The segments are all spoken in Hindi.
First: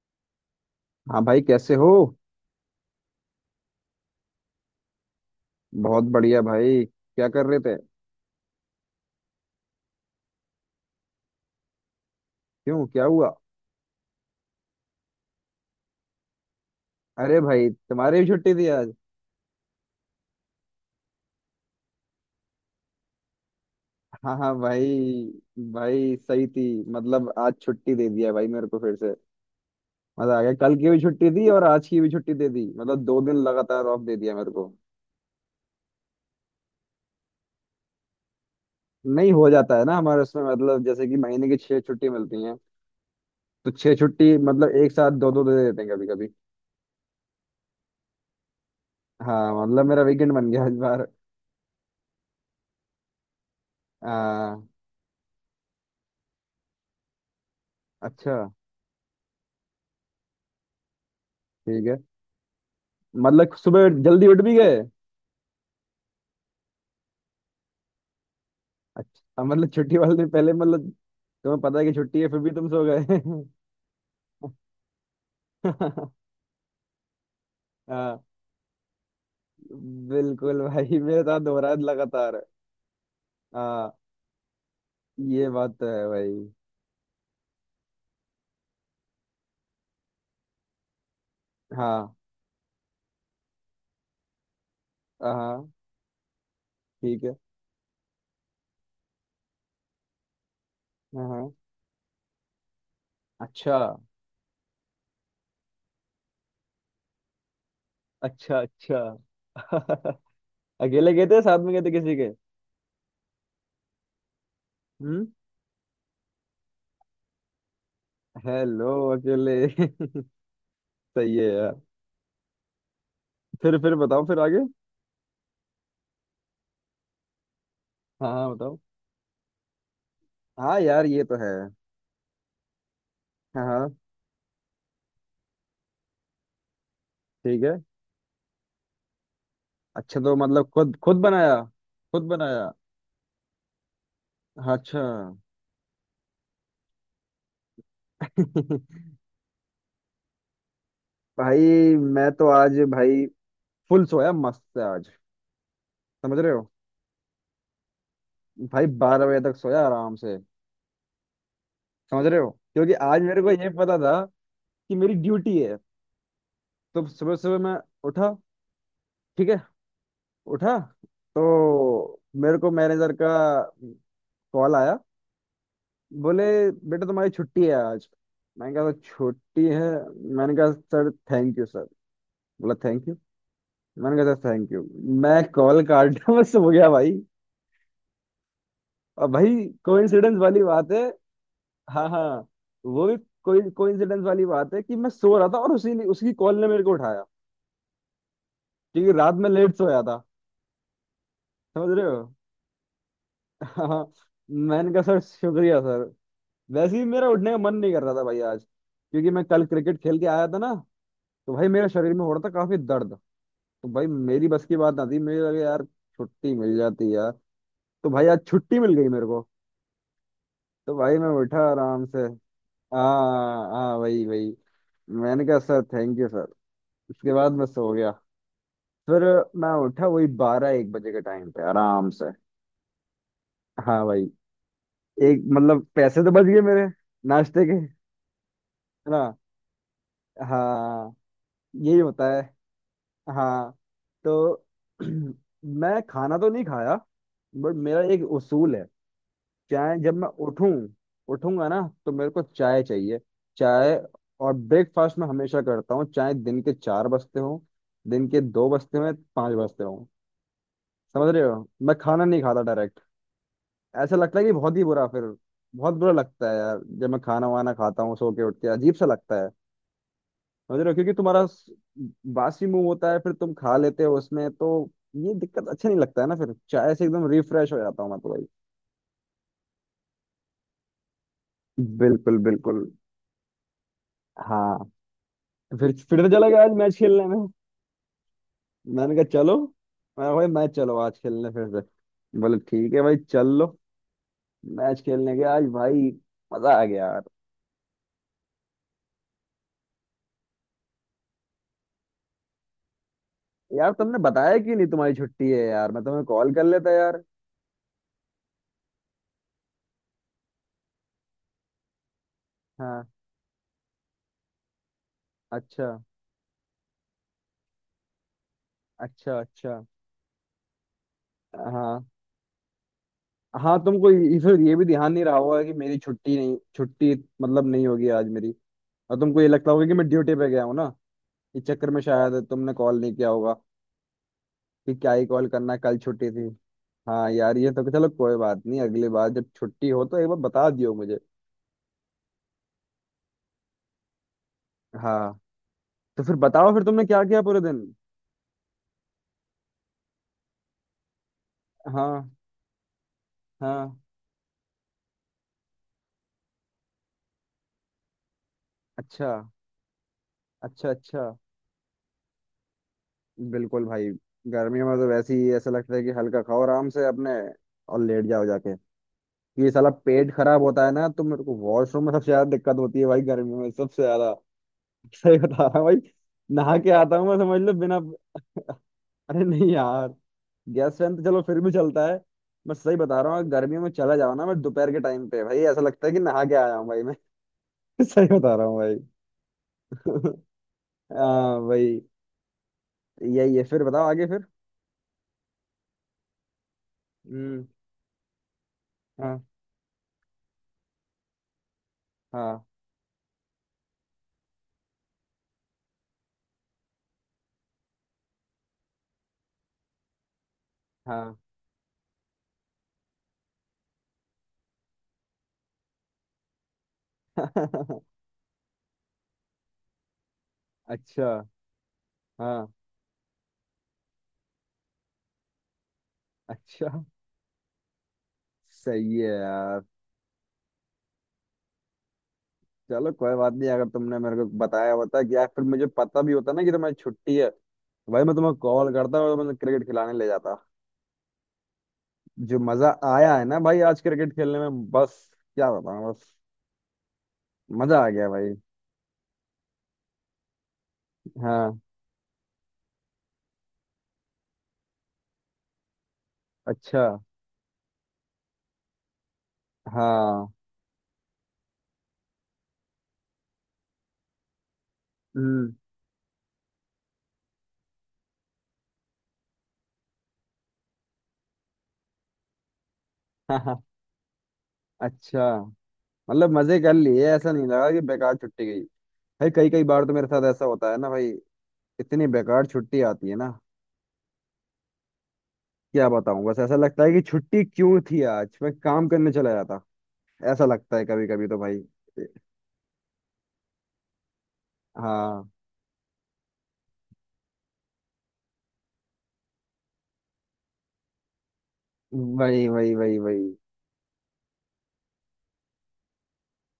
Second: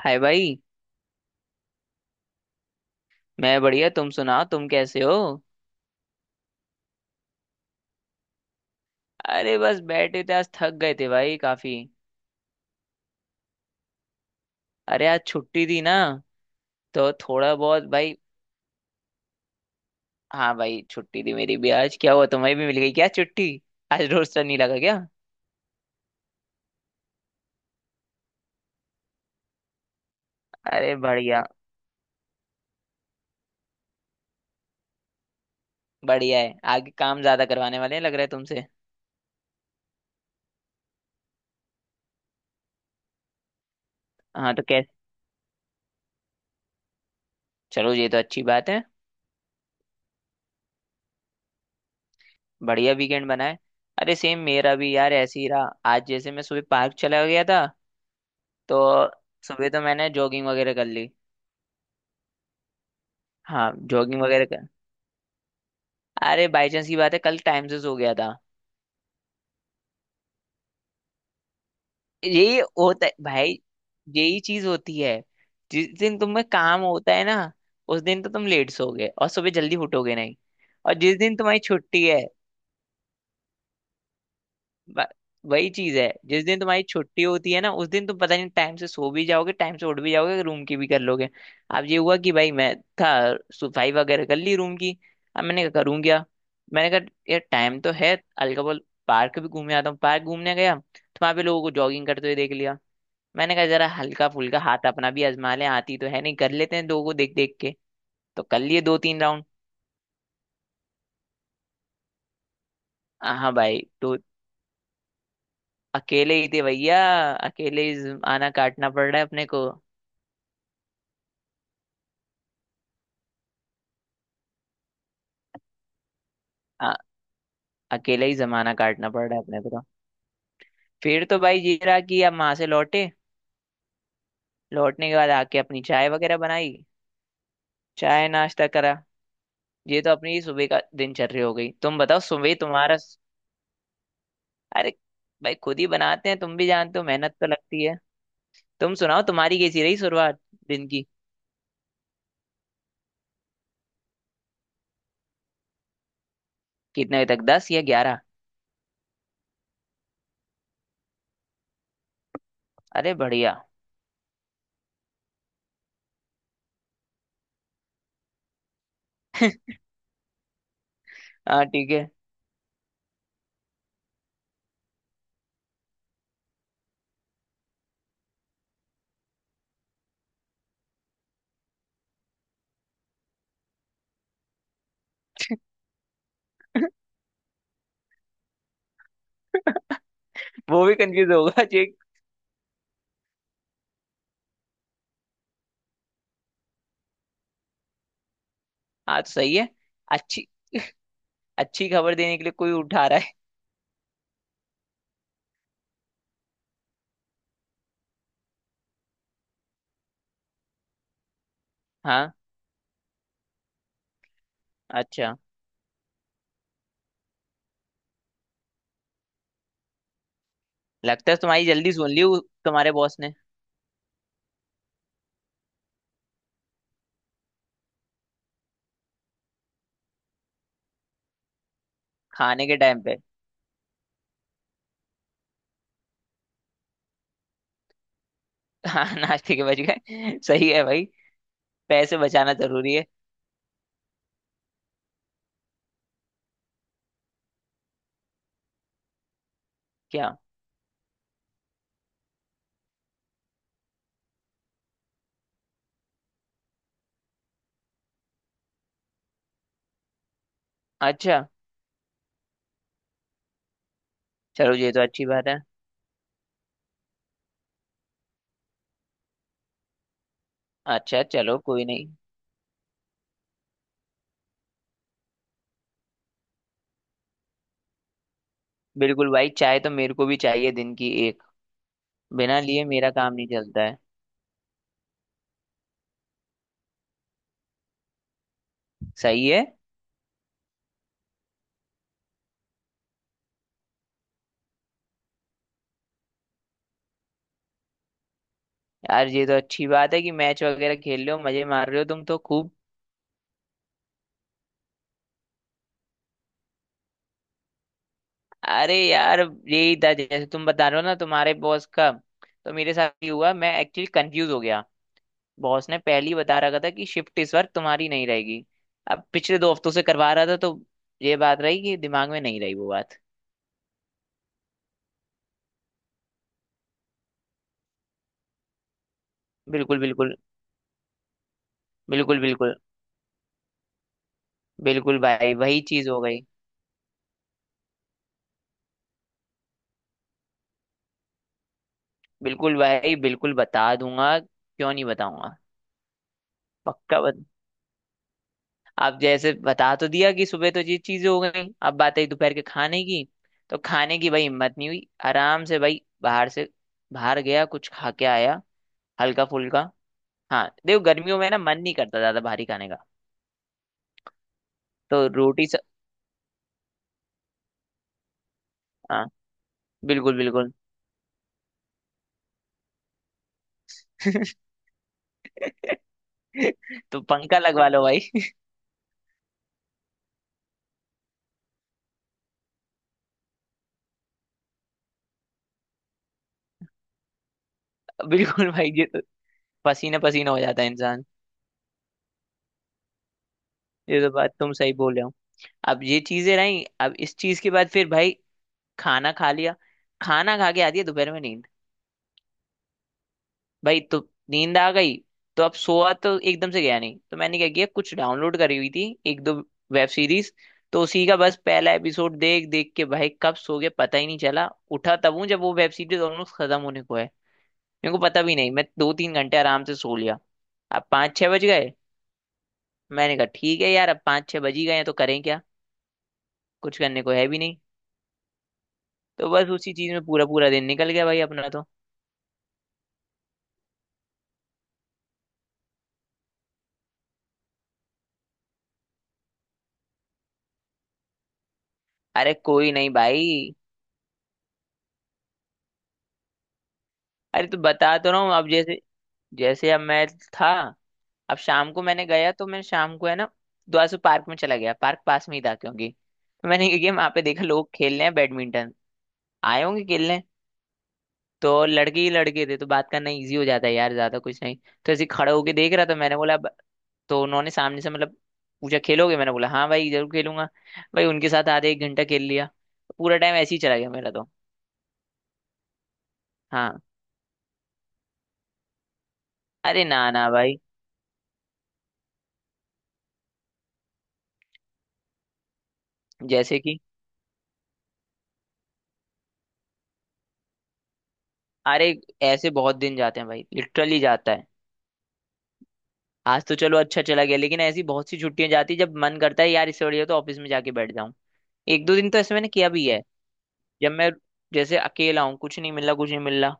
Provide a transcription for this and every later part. हाय भाई। हाँ भाई, कैसे हो। मैं बढ़िया, तुम सुनाओ, तुम कैसे हो। बहुत बढ़िया भाई, क्या कर रहे थे। अरे बस बैठे थे, आज थक गए थे भाई काफी। क्यों, क्या हुआ। अरे आज छुट्टी थी ना, तो अरे थोड़ा भाई, बहुत भाई। तुम्हारी भी छुट्टी थी आज। हाँ भाई, छुट्टी थी मेरी भी आज। क्या हुआ, तुम्हें भी मिल गई क्या छुट्टी? आज हाँ रोस्टर हाँ नहीं लगा भाई। क्या? भाई सही थी। मतलब आज छुट्टी दे दिया भाई मेरे को फिर से। मजा आ गया, कल की अरे भी छुट्टी बढ़िया। दी और आज की भी छुट्टी दे दी, मतलब दो दिन लगातार ऑफ दे दिया मेरे को। बढ़िया है, आगे काम ज्यादा करवाने वाले हैं लग रहा है तुमसे। नहीं हो जाता है ना हमारे उसमें, मतलब जैसे कि महीने की छह छुट्टी मिलती हैं। तो छह छुट्टी हाँ तो मतलब एक कैसे। साथ दो दो दे देते हैं कभी कभी। चलो ये तो अच्छी बात है। हाँ मतलब मेरा वीकेंड बन गया इस बार। बढ़िया वीकेंड बना है। अरे सेम हाँ। मेरा भी यार, ऐसे ही रहा। आज जैसे मैं सुबह पार्क चला गया था। अच्छा। तो सुबह तो मैंने जॉगिंग वगैरह कर ली। ठीक है। मतलब हाँ सुबह जॉगिंग जल्दी उठ वगैरह भी कर। गए। अरे बाई चांस की बात है, कल टाइम्स हो गया था। अच्छा, मतलब छुट्टी वाले दिन पहले मतलब तुम्हें पता है कि छुट्टी है फिर भी यही तुम सो होता है गए। भाई, यही चीज होती है। जिस दिन तुम्हें काम होता है ना, उस हाँ। दिन तो तुम लेट सोओगे और सुबह जल्दी उठोगे नहीं। बिल्कुल और भाई, जिस मेरे दिन साथ हो तुम्हारी रहा है छुट्टी है, लगातार। हाँ। ब- ये वही बात तो चीज है है। भाई। जिस दिन तुम्हारी छुट्टी होती है ना, उस दिन तुम पता नहीं टाइम से सो भी जाओगे, टाइम से उठ भी जाओगे, रूम की भी कर लोगे। अब ये हाँ हुआ कि भाई मैं था। सफाई वगैरह कर ली रूम की। अब मैंने हाँ। कहा करूँ क्या। मैंने कहा ठीक है। यार टाइम तो है, हल्का बोल पार्क भी घूमे आता हूँ। पार्क घूमने गया तो हाँ वहां पे हाँ। लोगों को जॉगिंग करते हुए देख लिया। मैंने कहा अच्छा जरा हल्का फुल्का हाथ अपना भी आजमा ले, आती तो है नहीं, कर लेते हैं लोगों को देख देख के। तो अच्छा कर लिए दो अच्छा। तीन राउंड। अकेले गए थे, साथ में गए थे किसी के। हाँ भाई तो हम्म। अकेले ही थे भैया। अकेले ही आना हेलो। काटना पड़ रहा है अपने अकेले। को। सही है यार। फिर बताओ फिर आगे। अकेले हाँ ही हाँ जमाना बताओ। काटना पड़ रहा है अपने को तो। हाँ यार, ये फिर तो तो है। भाई ये रहा कि अब वहां से लौटे। हाँ हाँ। लौटने के बाद आके अपनी चाय वगैरह बनाई। ठीक है। चाय नाश्ता करा। ये तो अच्छा, तो अपनी सुबह मतलब का खुद खुद दिनचर्या हो बनाया। गई, तुम बताओ खुद सुबह बनाया। तुम्हारा। अरे अच्छा। भाई, खुद ही बनाते हैं, तुम भी जानते हो मेहनत तो लगती है। तुम सुनाओ तुम्हारी कैसी रही शुरुआत दिन की। भाई मैं तो आज भाई फुल सोया मस्त से आज। समझ रहे हो। कितने बजे तक, दस या ग्यारह? भाई बारह बजे तक सोया आराम से। समझ रहे हो, क्योंकि अरे आज मेरे को बढ़िया। ये पता था कि मेरी ड्यूटी है। तो सुबह सुबह मैं उठा। ठीक है। उठा तो हाँ ठीक है। मेरे को मैनेजर का कॉल आया। बोले, बेटा तुम्हारी छुट्टी है आज। मैंने कहा छुट्टी है। मैंने कहा सर थैंक यू सर। बोला थैंक यू। मैंने कहा सर थैंक यू। मैं कॉल काटा, मैं सो गया भाई। अब भाई कोइंसिडेंस वाली वो बात भी है। कंफ्यूज होगा चेक। हाँ हाँ। वो भी कोई कोइंसिडेंस वाली बात है कि मैं सो रहा था और उसी ने, उसकी कॉल ने मेरे को उठाया, क्योंकि हाँ तो रात में सही है। लेट सोया था। अच्छी। अच्छी समझ रहे खबर हो। देने के लिए कोई उठा रहा है। हाँ हाँ, मैंने कहा सर शुक्रिया सर। वैसे ही मेरा उठने का मन नहीं कर रहा था भाई आज, क्योंकि मैं कल क्रिकेट खेल के आया था ना। तो भाई मेरे शरीर में हो हाँ। रहा था काफी दर्द। तो भाई मेरी बस की बात ना थी, अच्छा मेरे लगे यार छुट्टी मिल जाती यार। तो भाई आज छुट्टी मिल गई मेरे को। तो भाई मैं लगता है उठा तुम्हारी जल्दी आराम सुन से। ली तुम्हारे बॉस ने। हाँ हाँ वही वही। मैंने कहा सर थैंक यू सर। उसके बाद मैं सो गया। फिर मैं उठा वही बारह एक बजे के टाइम पे आराम से। खाने के टाइम पे? हाँ भाई। एक मतलब पैसे तो बच गए मेरे, नाश्ते के। है हाँ, ना। नाश्ते के बज गए, सही है भाई। हाँ, यही पैसे होता है। बचाना जरूरी है। हाँ। तो मैं खाना तो नहीं खाया, बट मेरा एक उसूल है, चाहे जब मैं क्या? उठूं, उठूंगा ना तो मेरे को चाय चाहिए। चाय और ब्रेकफास्ट में हमेशा करता हूँ, चाहे दिन के चार बजते हों, दिन के दो बजते हों या पाँच बजते हों। समझ अच्छा, रहे हो, मैं खाना नहीं खाता डायरेक्ट। ऐसा लगता है कि चलो बहुत ही ये तो बुरा फिर। अच्छी बात है। बहुत बुरा लगता है यार जब मैं खाना वाना खाता हूँ सो के उठ के, अजीब सा लगता है। समझ रहे हो, क्योंकि अच्छा तुम्हारा चलो कोई नहीं। बासी मुंह होता है फिर तुम खा लेते हो उसमें तो, ये दिक्कत। अच्छा नहीं लगता है ना, फिर चाय से एकदम रिफ्रेश हो जाता हूँ मैं तो भाई। बिल्कुल भाई, चाय तो मेरे को भी चाहिए दिन की एक। बिल्कुल बिना लिए बिल्कुल। मेरा काम नहीं चलता है। हाँ। तो फिर तो चला गया आज मैच खेलने में। मैंने कहा सही चलो, है मैं भाई मैच चलो आज खेलने, फिर से बोले ठीक है भाई चल लो। मैच खेलने गया आज भाई। मजा आ गया यार। यार, ये तो अच्छी बात है कि मैच वगैरह खेल रहे हो, मजे मार रहे हो तुम तो खूब। यार तुमने बताया क्यों नहीं तुम्हारी छुट्टी है, यार मैं तुम्हें कॉल कर लेता यार। अरे यार, यही था जैसे तुम बता रहे हो ना तुम्हारे बॉस का, तो मेरे हाँ। साथ ही हुआ। मैं एक्चुअली कंफ्यूज हो गया। अच्छा बॉस ने पहले ही बता रखा था कि शिफ्ट इस बार तुम्हारी नहीं रहेगी। अब अच्छा पिछले दो अच्छा। हफ्तों से करवा रहा था, तो ये बात रही कि हाँ दिमाग में नहीं रही वो बात। हाँ। तुमको फिर ये भी ध्यान नहीं रहा होगा कि मेरी छुट्टी नहीं, छुट्टी मतलब नहीं होगी आज मेरी। और तुमको ये लगता होगा कि बिल्कुल मैं ड्यूटी बिल्कुल। पे गया हूँ ना। इस चक्कर में बिल्कुल शायद तुमने बिल्कुल। कॉल नहीं किया होगा कि क्या बिल्कुल ही कॉल भाई करना, वही कल चीज हो छुट्टी गई। थी। हाँ यार, ये तो चलो कोई बात नहीं। अगली बार जब छुट्टी हो तो एक बार बता दियो मुझे। बिल्कुल भाई, बिल्कुल बता दूंगा, क्यों नहीं हाँ। बताऊंगा। तो फिर बताओ फिर तुमने पक्का क्या किया बत... पूरे दिन। आप जैसे बता तो दिया कि सुबह तो ये चीजें हो गई, अब बात आई हाँ दोपहर के खाने की। तो हाँ। खाने की भाई हिम्मत नहीं हुई, आराम से भाई बाहर से, बाहर गया कुछ खा के आया, अच्छा हल्का फुल्का। हाँ अच्छा देखो अच्छा। गर्मियों में ना मन नहीं करता ज्यादा भारी खाने का। बिल्कुल भाई। गर्मियों में तो तो वैसे ही रोटी ऐसा स... लगता है कि हल्का खाओ आराम से अपने, और लेट जाओ जाके। हाँ ये साला पेट बिल्कुल खराब बिल्कुल। होता है ना तो मेरे को वॉशरूम में सबसे ज्यादा दिक्कत होती है भाई, गर्मियों में सबसे ज्यादा। सही बता रहा हूँ भाई। नहा के आता तो हूँ मैं, पंखा समझ लो लगवा बिना। लो भाई। अरे नहीं यार, गैस फैन तो चलो फिर भी चलता है। मैं सही बता रहा हूँ, अगर गर्मियों में चला जाओ ना, मैं दोपहर के टाइम पे भाई ऐसा लगता है कि नहा के आया हूँ भाई मैं। सही बता रहा बिल्कुल हूँ भाई, भाई। ये तो, पसीना पसीना हो जाता है इंसान। हाँ भाई। यही है। फिर बताओ ये आगे तो फिर। बात तुम सही बोल रहे हो। अब ये चीजें रही, अब इस चीज हम्म। के बाद फिर भाई खाना हाँ खा लिया। खाना खा के आती है दोपहर में नींद। हाँ भाई तो नींद आ गई। तो अब सोआ तो एकदम से गया नहीं, तो मैंने क्या किया, कुछ डाउनलोड करी हुई थी, एक दो वेब सीरीज, तो उसी का हाँ। बस पहला एपिसोड देख देख के भाई कब सो गया पता ही नहीं चला। उठा तब हूँ जब वो वेब सीरीज ऑलमोस्ट खत्म होने को है। मेरे को पता भी नहीं, मैं दो तीन घंटे आराम से सो लिया। अब अच्छा। पाँच छः बज गए। हाँ। मैंने कहा ठीक है यार, अब पाँच छः बज ही गए हैं, तो करें क्या। कुछ अच्छा। करने को है भी नहीं। सही है तो बस यार। उसी चीज में पूरा पूरा दिन निकल गया भाई अपना तो। चलो कोई बात नहीं, अगर तुमने मेरे को बताया होता कि यार, फिर मुझे पता भी होता ना कि तुम्हारी छुट्टी है। भाई मैं तुम्हें कॉल करता और तुम्हें क्रिकेट खिलाने ले जाता। अरे जो मजा कोई नहीं आया है ना भाई। भाई आज क्रिकेट खेलने में, बस क्या बताऊं बस। अरे तो मजा आ बता गया तो रहा हूँ, भाई। अब जैसे, जैसे अब मैं था। अब हाँ। शाम को मैंने गया, तो मैं शाम को है ना, द्वासू पार्क में चला गया। पार्क पास में ही था क्योंकि, तो मैंने क्या अच्छा। किया वहां पे देखा लोग खेल रहे हैं बैडमिंटन। आए होंगे खेलने। हाँ। तो लड़के ही लड़के थे, तो बात करना इजी हो जाता है यार, ज्यादा कुछ नहीं। तो ऐसे ही खड़ा होके हम्म। देख रहा था मैंने बोला। तो उन्होंने सामने से मतलब पूछा खेलोगे, मैंने बोला हाँ भाई जरूर खेलूंगा। भाई उनके साथ आधे एक घंटा खेल लिया। पूरा टाइम ऐसे ही हाँ। चला गया मेरा तो। अच्छा, मतलब मजे कर हाँ। लिए, ऐसा नहीं लगा कि बेकार छुट्टी गई। भाई कई कई बार अरे तो मेरे ना ना साथ ऐसा भाई। होता है ना भाई, इतनी बेकार छुट्टी आती है ना, क्या बताऊं बस। ऐसा जैसे कि, लगता है कि छुट्टी क्यों थी आज, मैं काम करने चला जाता। ऐसा लगता है कभी कभी तो भाई। अरे, ऐसे बहुत दिन जाते हैं भाई, लिटरली जाता है। हाँ आज तो चलो अच्छा चला गया, लेकिन ऐसी बहुत सी छुट्टियां जाती है जब मन करता है यार इससे बढ़िया तो ऑफिस में जाके बैठ जाऊं। एक दो दिन तो ऐसे वही मैंने किया वही भी वही है। वही। जब मैं, जैसे अकेला हूँ, कुछ नहीं मिल रहा, कुछ नहीं मिल रहा,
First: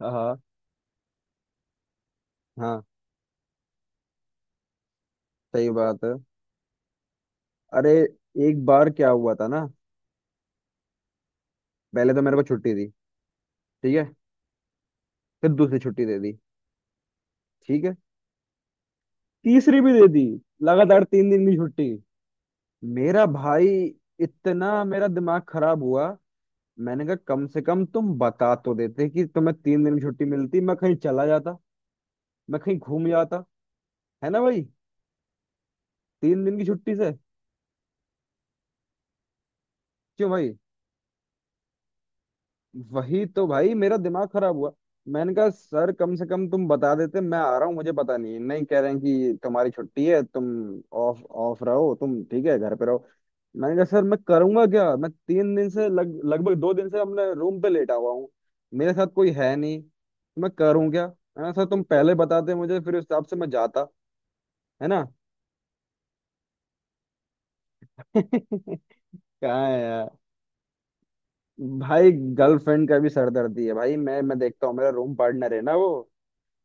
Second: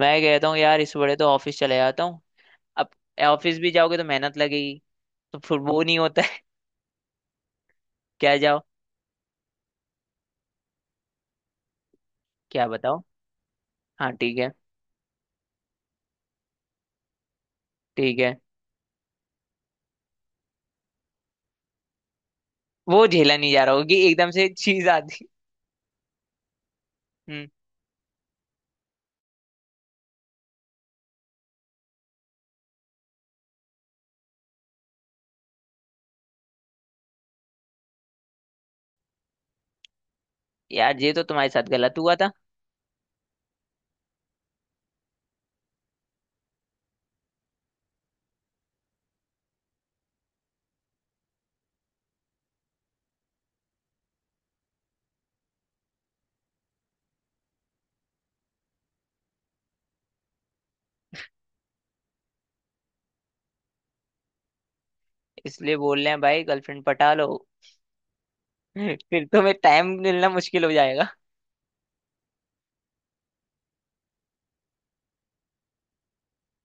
मैं हाँ कहता हूँ यार इससे बढ़िया तो ऑफिस चले जाता हूँ। हाँ अब ऑफिस भी जाओगे तो मेहनत लगेगी, तो फिर सही वो नहीं बात है। होता है। अरे क्या जाओ। एक बार क्या हुआ था ना, पहले तो मेरे को क्या छुट्टी दी। बताओ। ठीक है। हाँ ठीक है। फिर दूसरी छुट्टी दे दी। ठीक है। ठीक है। तीसरी भी दे दी। लगातार तीन दिन की छुट्टी। वो मेरा झेला नहीं जा भाई, रहा होगी एकदम से इतना चीज मेरा आती। दिमाग खराब हुआ। मैंने कहा कम हम्म। से कम तुम बता तो देते कि तुम्हें तीन दिन की छुट्टी मिलती, मैं कहीं चला जाता, मैं कहीं घूम जाता। है ना भाई, तीन दिन की छुट्टी से। क्यों भाई। यार ये तो तुम्हारे साथ गलत हुआ था। वही तो भाई, मेरा दिमाग खराब हुआ। मैंने कहा सर कम से कम तुम बता देते, मैं आ रहा हूँ, मुझे पता नहीं है। नहीं, कह रहे हैं कि तुम्हारी छुट्टी है तुम ऑफ ऑफ रहो तुम, ठीक है घर पे रहो। मैंने कहा सर मैं करूंगा क्या, मैं तीन दिन से लग लगभग, दो दिन से अपने रूम पे लेटा हुआ हूँ। मेरे साथ कोई है नहीं, तो मैं करूँ क्या, है ना सर, तुम पहले बताते मुझे फिर उस हिसाब से मैं जाता। है ना। इसलिए बोल रहे हैं भाई, गर्लफ्रेंड पटा लो। फिर तुम्हें कहाँ। टाइम है मिलना मुश्किल हो जाएगा। भाई गर्लफ्रेंड का भी सरदर्दी है भाई, मैं देखता हूँ, मेरा रूम पार्टनर है ना,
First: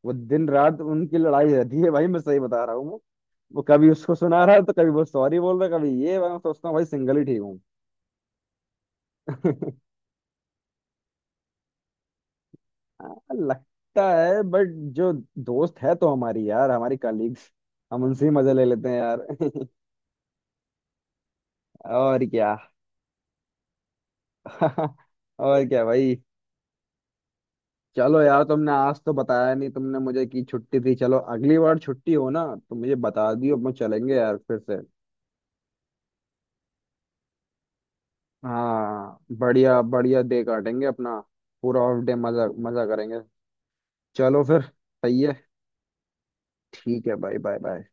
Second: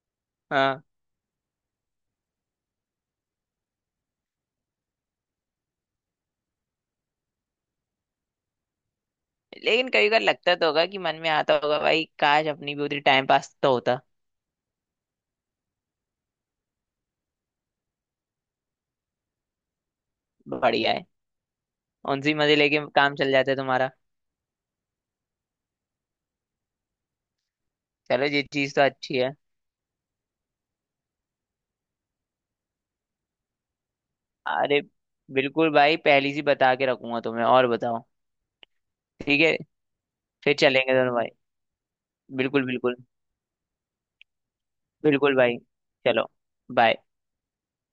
वो दिन रात हाँ। उनकी लड़ाई रहती है भाई, मैं सही बता रहा हूँ। वो कभी उसको सुना रहा है तो कभी वो सॉरी बोल रहा है, कभी ये मैं सोचता हूँ भाई सिंगल ही ठीक हूँ। लेकिन कभी कभार लगता तो होगा कि मन में आता होगा भाई, काश अपनी भी उतनी हाँ, टाइम पास तो होता। लगता है बट जो दोस्त है तो हमारी, यार हमारी कलीग्स, हम उनसे ही मजे ले लेते हैं यार। बढ़िया है। और उनसे क्या। मजे लेके काम चल जाता है तुम्हारा। और क्या भाई। चलो चलो यार, ये तुमने चीज तो आज तो अच्छी है। बताया नहीं तुमने मुझे कि छुट्टी थी, चलो अगली बार छुट्टी हो ना तो मुझे बता दियो, अपन चलेंगे यार फिर अरे से। बिल्कुल भाई, पहली सी बता के रखूंगा तुम्हें। और बताओ। हाँ, ठीक है, बढ़िया बढ़िया डे फिर काटेंगे चलेंगे दोनों अपना। भाई। पूरा ऑफ डे मजा बिल्कुल मजा बिल्कुल। करेंगे। चलो फिर, सही बिल्कुल है। भाई। चलो। बाय। ठीक है भाई, बाय बाय।